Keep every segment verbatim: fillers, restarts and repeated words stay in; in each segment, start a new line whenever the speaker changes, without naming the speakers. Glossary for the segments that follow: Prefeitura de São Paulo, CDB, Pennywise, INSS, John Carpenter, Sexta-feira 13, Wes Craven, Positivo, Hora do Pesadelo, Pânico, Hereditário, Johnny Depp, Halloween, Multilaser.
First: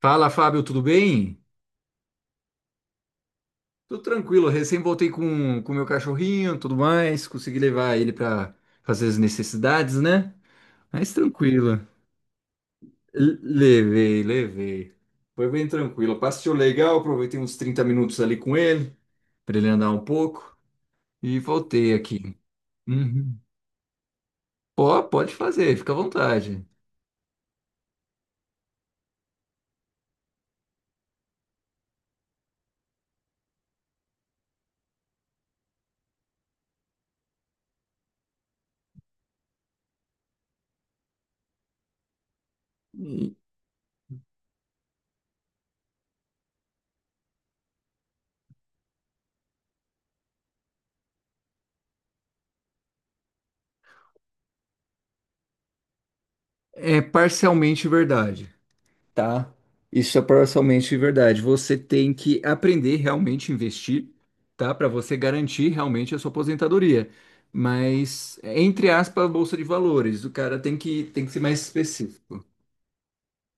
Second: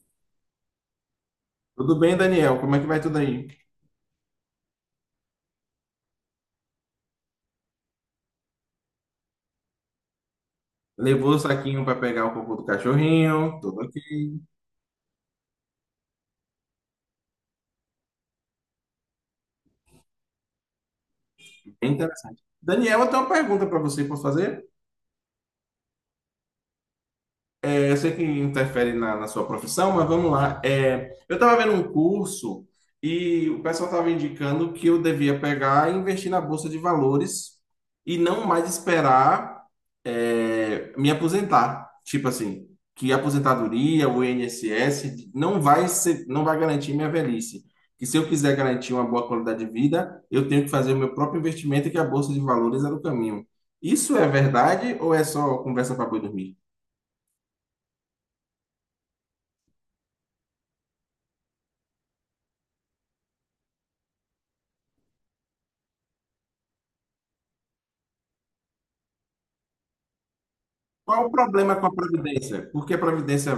Fala, Fábio, tudo bem?
Tudo bem, Daniel? Como é que vai tudo aí?
Tudo tranquilo, recém voltei com o meu cachorrinho, tudo mais, consegui levar ele para fazer as necessidades, né? Mas
Levou o
tranquilo.
saquinho para pegar o cocô do
L-
cachorrinho, tudo
Levei,
aqui.
levei. Foi bem tranquilo. Passeio legal, aproveitei uns trinta minutos ali com ele, para ele andar um pouco e voltei
Bem
aqui.
interessante. Daniel, eu tenho uma
Uhum.
pergunta para você, posso fazer?
Ó, pode fazer, fica à vontade.
É, eu sei que interfere na, na sua profissão, mas vamos lá. É, eu estava vendo um curso e o pessoal estava indicando que eu devia pegar e investir na bolsa de valores e não mais esperar é, me aposentar. Tipo assim, que a
E
aposentadoria, o I N S S, não vai ser, não vai garantir minha velhice. Que se eu quiser garantir uma boa qualidade de vida, eu tenho que fazer o meu próprio investimento e que a bolsa de valores é o caminho. Isso é verdade ou é só conversa para boi dormir?
É parcialmente verdade. Tá, isso é parcialmente verdade. Você tem que aprender realmente a investir, tá? Para você garantir realmente a sua aposentadoria. Mas, entre aspas, bolsa de valores, o cara tem que,
Qual
tem
o
que ser mais
problema com a
específico.
Previdência? Por que a Previdência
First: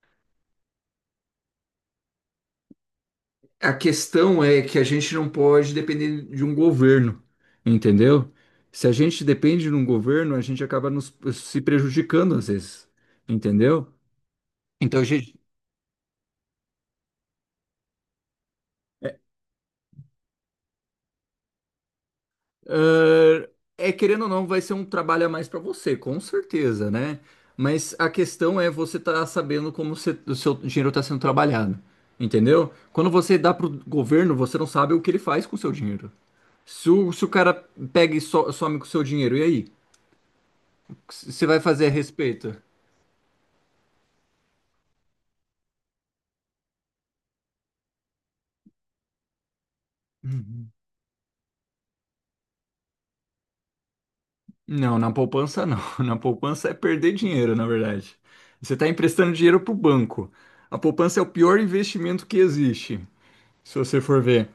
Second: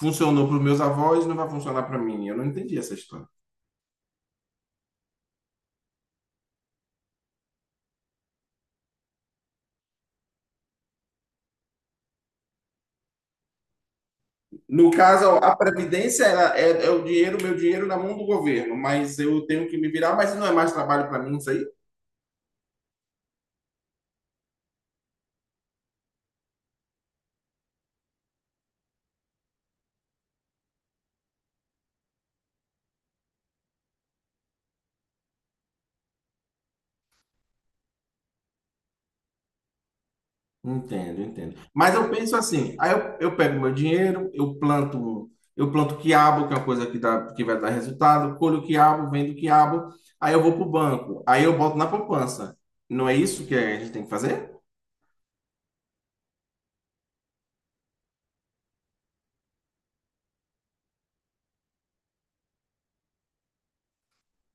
funcionou para os meus avós e não vai funcionar para mim? Eu não entendi essa história.
A questão é que a gente não pode depender de um governo, entendeu? Se a gente depende de um governo, a gente acaba nos, se prejudicando às vezes, entendeu?
No
Então, a
caso,
gente.
a Previdência ela é, é o dinheiro, meu dinheiro na mão do governo, mas eu tenho que me virar, mas não é mais trabalho para mim isso aí?
Ah, É, querendo ou não, vai ser um trabalho a mais para você, com certeza, né? Mas a questão é você tá sabendo como você- o seu dinheiro está sendo trabalhado, entendeu? Quando você dá pro governo, você não sabe o que ele faz com o seu dinheiro. Se o, se o cara pega e so- some com o seu dinheiro, e aí? O que
Entendo,
você
entendo.
vai fazer a
Mas eu penso
respeito?
assim, aí eu, eu pego meu dinheiro, eu planto, eu planto quiabo, que é uma coisa que, dá, que vai dar resultado, colho quiabo, vendo quiabo, aí eu vou para o banco, aí eu boto na poupança. Não é isso que a gente tem que fazer?
Não, na poupança não. Na poupança é perder dinheiro, na verdade. Você está emprestando dinheiro pro banco. A poupança é o pior investimento que existe, se você for ver.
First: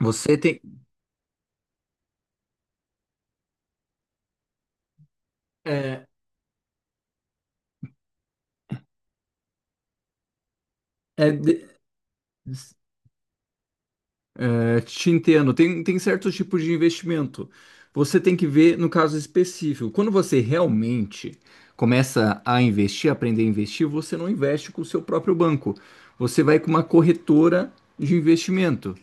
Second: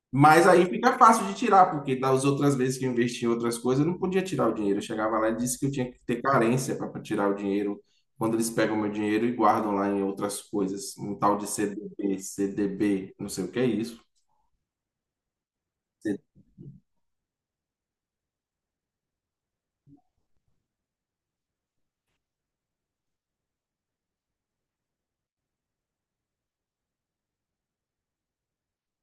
Você
Mas
tem.
aí fica fácil de tirar, porque das outras vezes que eu investi em outras coisas, eu não podia tirar o dinheiro. Eu chegava lá e disse que eu tinha que
é,
ter carência para tirar o dinheiro. Quando eles pegam meu dinheiro e guardam lá em outras coisas, um
É,
tal de
de-
C D B, C D B, não sei o que é isso.
é, te entendo. Tem, tem certos tipos de investimento. Você tem que ver no caso específico. Quando você realmente começa a investir, aprender a investir, você não investe com o seu próprio banco. Você vai com uma corretora de investimento.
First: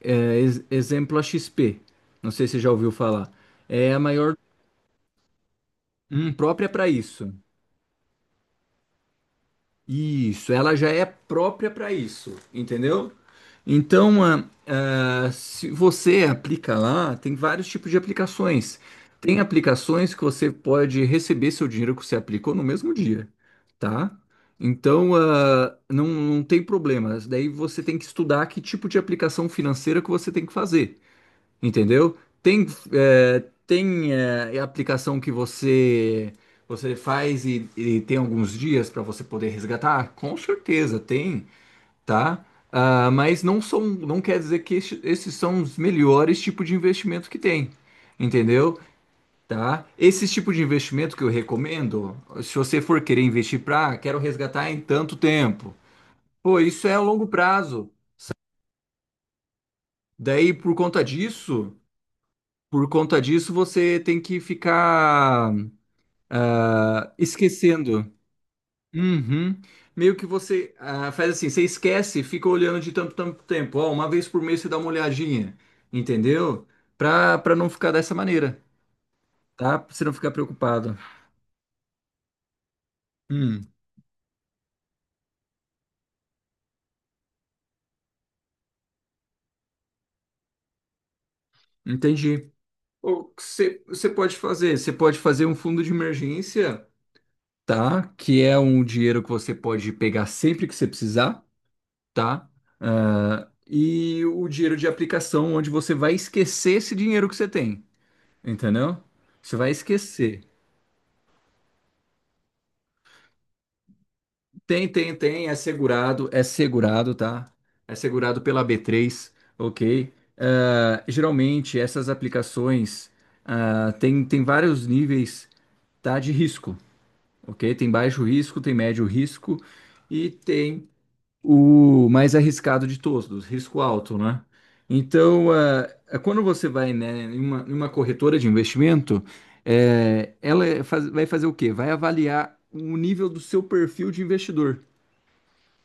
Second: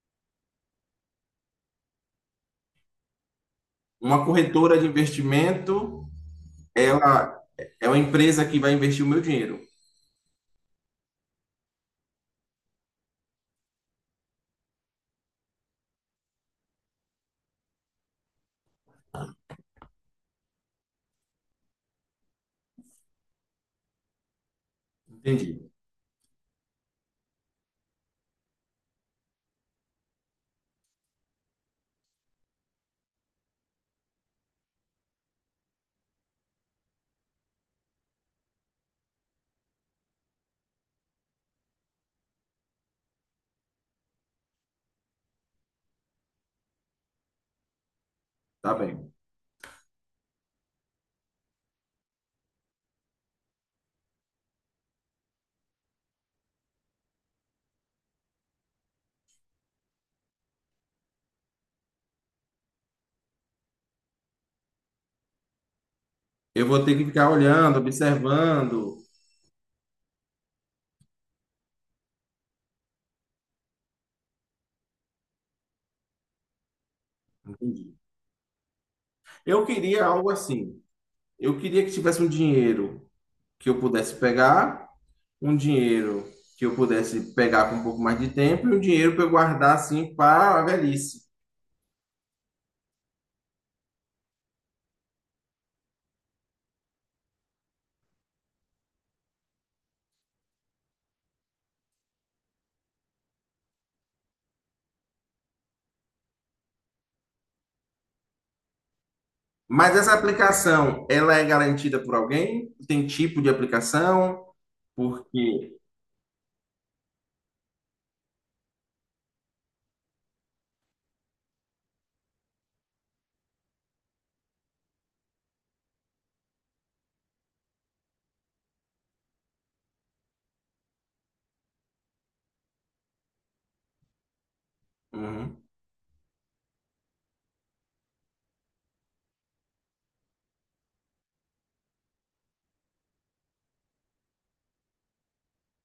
É, ex- exemplo, a X P. Não sei se você já ouviu falar. É a
Uma
maior,
corretora de investimento,
hum, própria para isso.
ela é uma empresa que vai investir o meu dinheiro.
Isso, ela já é própria para isso, entendeu? Então, ah, ah, se você aplica lá, tem vários tipos de aplicações. Tem aplicações que você pode receber seu dinheiro que você aplicou no mesmo dia, tá? Então,
Entendi.
ah, não, não tem problema. Daí você tem que estudar que tipo de aplicação financeira que você tem que fazer. Entendeu? Tem, é, tem é, aplicação que você você faz e, e tem alguns dias para você poder resgatar? Com certeza tem, tá? Ah, mas não são, não quer dizer que este- esses são os melhores tipos de investimento que tem,
Tá
entendeu?
bem.
Tá? Esse tipo de investimento que eu recomendo, se você for querer investir para, quero resgatar em tanto tempo. Pô, isso é a longo prazo. Daí, por conta disso. Por conta disso, você tem que ficar
Eu vou ter que
ah,
ficar olhando,
esquecendo.
observando.
Uhum. Meio que você ah, faz assim, você esquece, e fica olhando de tanto, tanto tempo. Ó, uma vez por mês você dá uma olhadinha, entendeu? Pra, pra não ficar
Entendi.
dessa maneira,
Eu
tá? Pra você
queria
não
algo
ficar
assim.
preocupado.
Eu queria que tivesse um dinheiro que
Hum,
eu pudesse pegar um dinheiro que eu pudesse pegar com um pouco mais de tempo e um dinheiro para eu guardar assim para a velhice.
entendi. O que você, você pode fazer? Você pode fazer um fundo de emergência, tá? Que é um dinheiro que você pode pegar sempre que você precisar. Tá? Ah, e o dinheiro de aplicação, onde você vai esquecer esse dinheiro que você tem, entendeu? Você vai
Mas essa
esquecer.
aplicação, ela é garantida por alguém? Tem tipo de aplicação?
Tem, tem, tem, é
Porque.
segurado, é segurado, tá? É segurado pela b três, ok? Ah, geralmente, essas aplicações ah, tem, tem vários níveis, tá, de risco, ok? Tem baixo risco, tem médio risco e tem o mais arriscado de todos, risco alto, né? Então,
Uhum.
eh, eh, quando você vai, né, em uma, em uma corretora de investimento, eh, ela é faz- vai fazer o quê? Vai avaliar o nível do seu perfil de investidor.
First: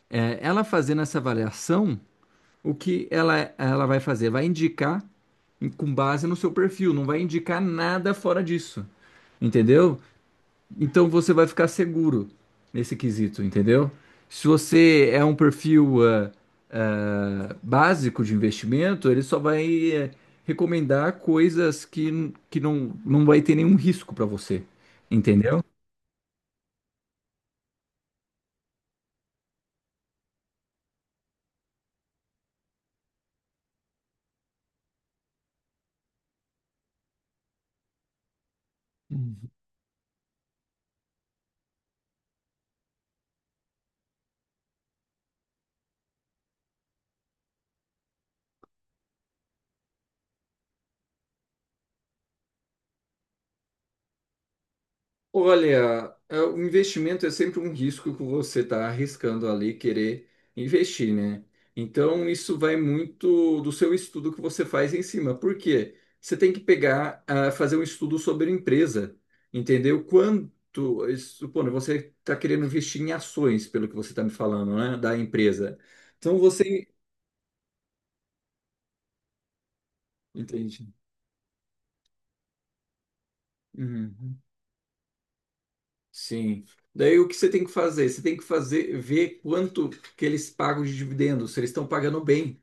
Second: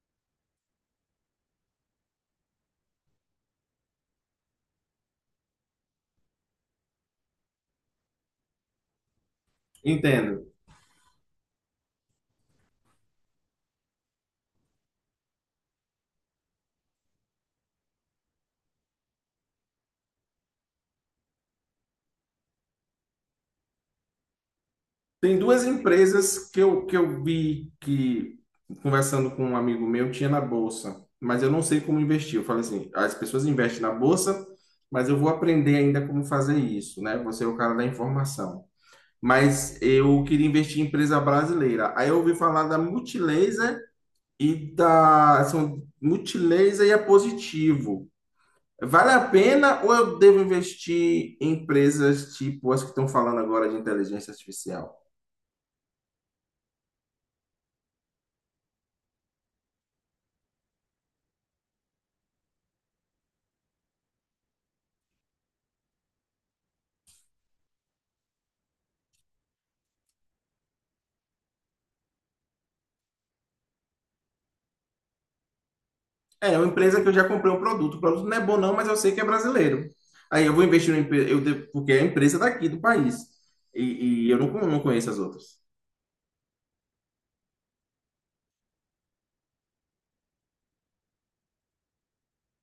Eh, ela fazendo essa avaliação, o que ela, ela vai fazer? Vai indicar em- com base no seu perfil, não vai indicar nada fora disso, entendeu?
Entendo.
Então você vai ficar seguro nesse quesito, entendeu? Se você é um perfil ah, ah, básico de investimento, ele só vai eh, recomendar coisas que, que não, não vai ter nenhum risco para você,
Tem
entendeu?
duas empresas que eu, que eu vi que, conversando com um amigo meu, tinha na bolsa, mas eu não sei como investir. Eu falei assim: as pessoas investem na bolsa, mas eu vou aprender ainda como fazer isso, né? Você é o cara da informação. Mas eu queria investir em empresa brasileira. Aí eu ouvi falar da Multilaser e da são Multilaser e a Positivo. Vale a pena ou eu devo investir em empresas tipo as que estão falando agora de inteligência artificial?
Olha, é, o investimento é sempre um risco que você está arriscando ali querer investir, né? Então, isso vai muito do seu estudo que você faz em cima. Por quê? Você tem que pegar, ah, fazer um estudo sobre a empresa, entendeu? Quanto, eh, supondo, você está querendo investir em ações, pelo que você está me falando, né? Da empresa. Então,
É, é uma
você...
empresa que eu já comprei um produto. O produto não é bom não, mas eu sei que é brasileiro. Aí eu vou
Entende.
investir numa empresa, eu devo- porque é a empresa daqui do país. E, e eu
Uhum.
não, não conheço as outras.
Sim. Daí o que você tem que fazer? Você tem que fazer, ver quanto que eles pagam de dividendos, se eles estão pagando bem.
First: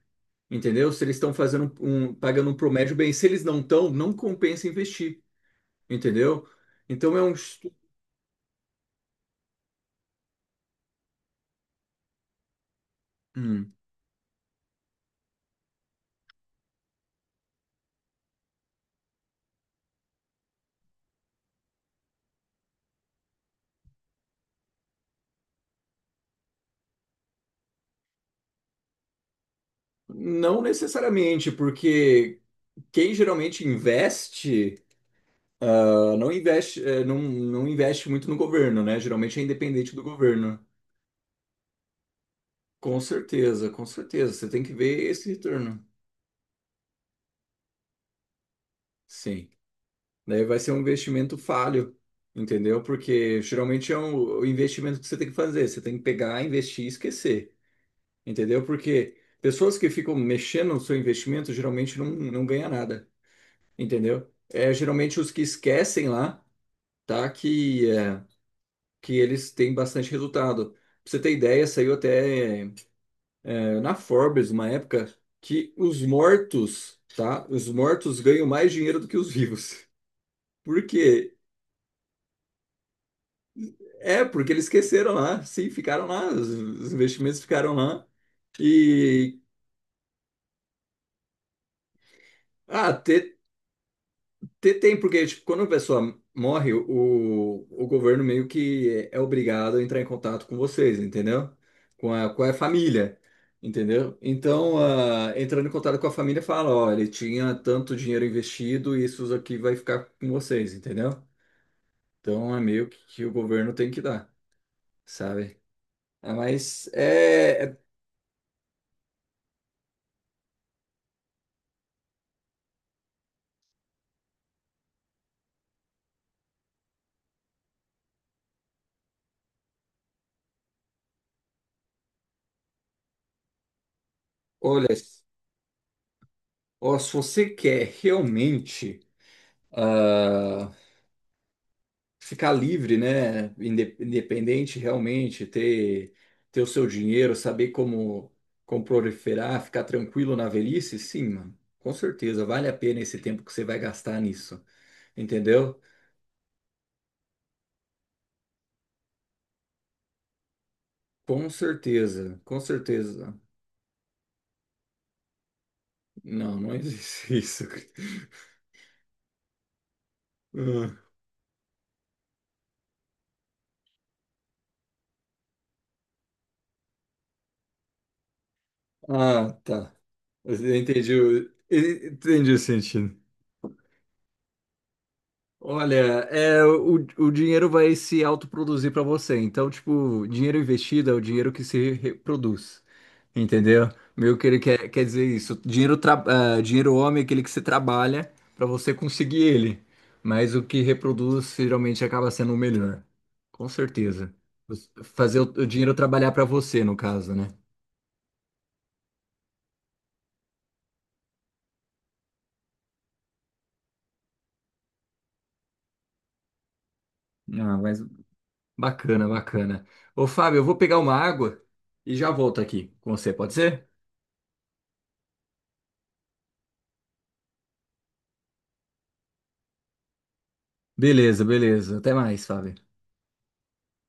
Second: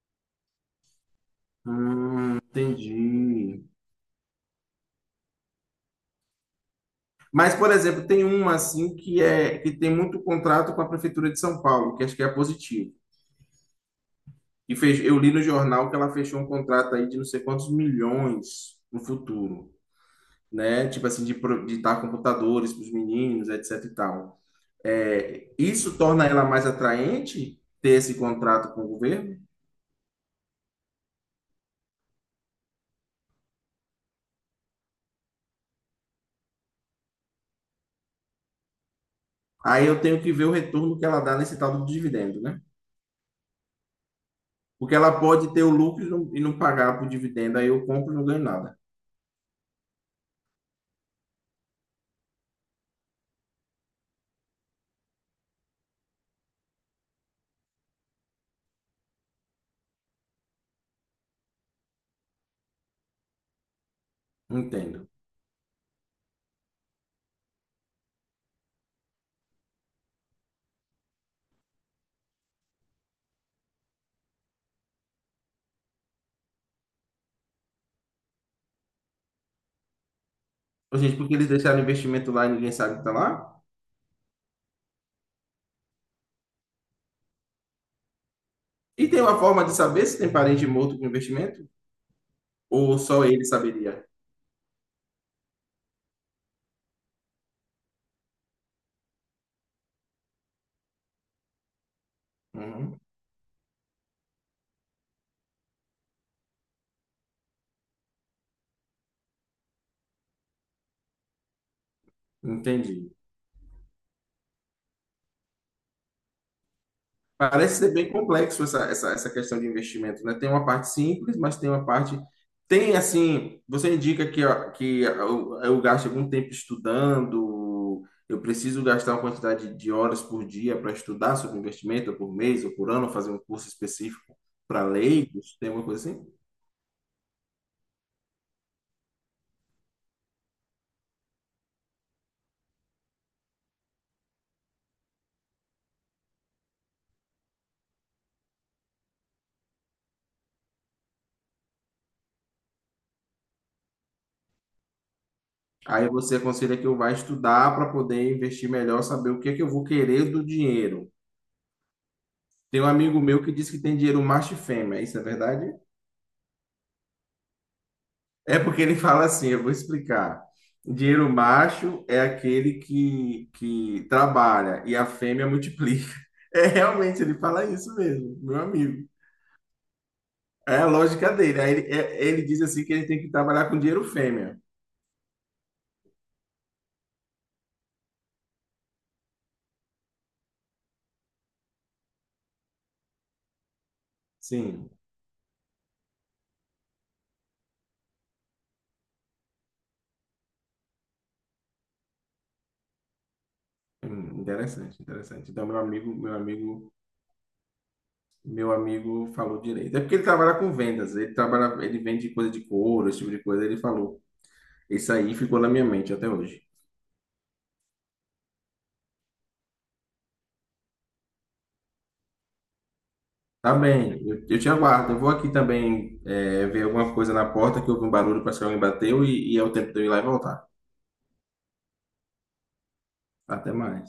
Entendeu? Se eles estão fazendo um, um,
Hum,
pagando um promédio bem, se eles não
entendi.
estão, não compensa investir, entendeu? Então é um
Mas, por
estu-
exemplo, tem uma assim que é que tem muito contrato com a Prefeitura de São Paulo, que acho que é positivo.
hum,
E fez, eu li no jornal que ela fechou um contrato aí de não sei quantos milhões no futuro, né? Tipo assim, de, pro- de dar computadores para os meninos, etc e tal. É, isso torna ela mais atraente ter esse contrato com o governo?
não necessariamente, porque quem geralmente investe ah, não investe eh, não, não investe muito no governo, né? Geralmente é
Aí
independente
eu
do
tenho que ver o
governo.
retorno que ela dá nesse tal do dividendo, né?
Com certeza, com certeza. Você tem que
Porque
ver
ela
esse
pode ter o
retorno.
lucro e não, e não pagar por dividendo, aí eu compro e não ganho nada.
Sim. Daí vai ser um investimento falho, entendeu? Porque geralmente é um, o investimento que você tem que fazer. Você tem que pegar, investir e esquecer. Entendeu? Porque pessoas que ficam mexendo no seu investimento geralmente não, não ganha nada, entendeu?
Não
É
entendo.
geralmente os que esquecem lá, tá? Que, é, que eles têm bastante resultado. Pra você ter ideia, saiu até é, na Forbes uma época que os mortos, tá? Os mortos ganham mais dinheiro do que os vivos. Por
Ô, gente, porque
quê?
eles deixaram investimento lá e ninguém sabe que tá lá?
É, porque eles esqueceram lá, sim, ficaram lá, os os investimentos ficaram lá.
E tem
E
uma forma de saber se tem parente morto com investimento? Ou
ah,
só
te-
ele saberia?
Te- Tem, porque tipo, quando a pessoa morre, o, o governo meio que é obrigado a entrar em contato com vocês, entendeu? Com a, com a
Uhum,
família, entendeu? Então, ah, entrando em contato com a família, fala, ó, ele tinha tanto dinheiro investido e isso aqui vai ficar com vocês, entendeu? Então, é meio que,
entendi.
que o governo tem que dar, sabe? Ah, mas, é,
Parece
é-
ser bem complexo essa, essa, essa questão de investimento, né? Tem uma parte simples, mas tem uma parte. Tem, assim, você indica que, ó, que eu, eu gasto algum tempo estudando, eu preciso gastar uma quantidade de horas por dia para estudar sobre investimento, ou por mês, ou por ano, fazer um curso específico para
olha,
leigos, tem alguma coisa assim?
ó, se você quer realmente... ah, ficar livre, né? inde- Independente realmente, ter, ter o seu dinheiro, saber como, como proliferar, ficar tranquilo na velhice, sim, mano. Com certeza, vale a pena esse tempo que você vai gastar nisso, entendeu?
Aí você aconselha que eu vá estudar para poder investir melhor, saber o que é que eu vou querer do dinheiro.
Com certeza, com
Tem um amigo
certeza.
meu que diz que tem dinheiro macho e fêmea, isso é verdade?
Não, não existe isso.
É porque ele fala assim, eu vou explicar. Dinheiro macho é aquele que, que trabalha e a fêmea multiplica. É realmente, ele fala isso mesmo, meu amigo.
Ah, tá. Eu
É a
entendi,
lógica
o-
dele. Aí ele, é- ele
entendi o
diz assim que ele
sentido.
tem que trabalhar com dinheiro fêmea.
Olha, é, o, o dinheiro vai se autoproduzir para você. Então, tipo, dinheiro investido é o dinheiro que se reproduz. Entendeu? Meio que ele quer,
Sim,
quer dizer isso. Dinheiro, tra- ah, dinheiro homem é aquele que você trabalha para você conseguir ele. Mas o que reproduz geralmente acaba sendo o melhor. Com certeza.
hum,
Você-
interessante,
Fazer o,
interessante.
o
Então, meu
dinheiro
amigo,
trabalhar
meu
para você,
amigo.
no caso, né?
Meu amigo falou direito. É porque ele trabalha com vendas, ele trabalha, ele vende coisa de couro, esse tipo de coisa. Ele falou. Isso aí ficou na minha mente até hoje.
Ah, mas Bacana, bacana. Ô, Fábio, eu vou pegar uma água e já volto aqui com você, pode
Tá
ser?
bem, eu, eu te aguardo. Eu vou aqui também é, ver alguma coisa na porta que houve um barulho, parece que alguém bateu e, e é o tempo de eu ir lá e voltar.
Beleza, beleza. Até mais, Fábio.
Até mais.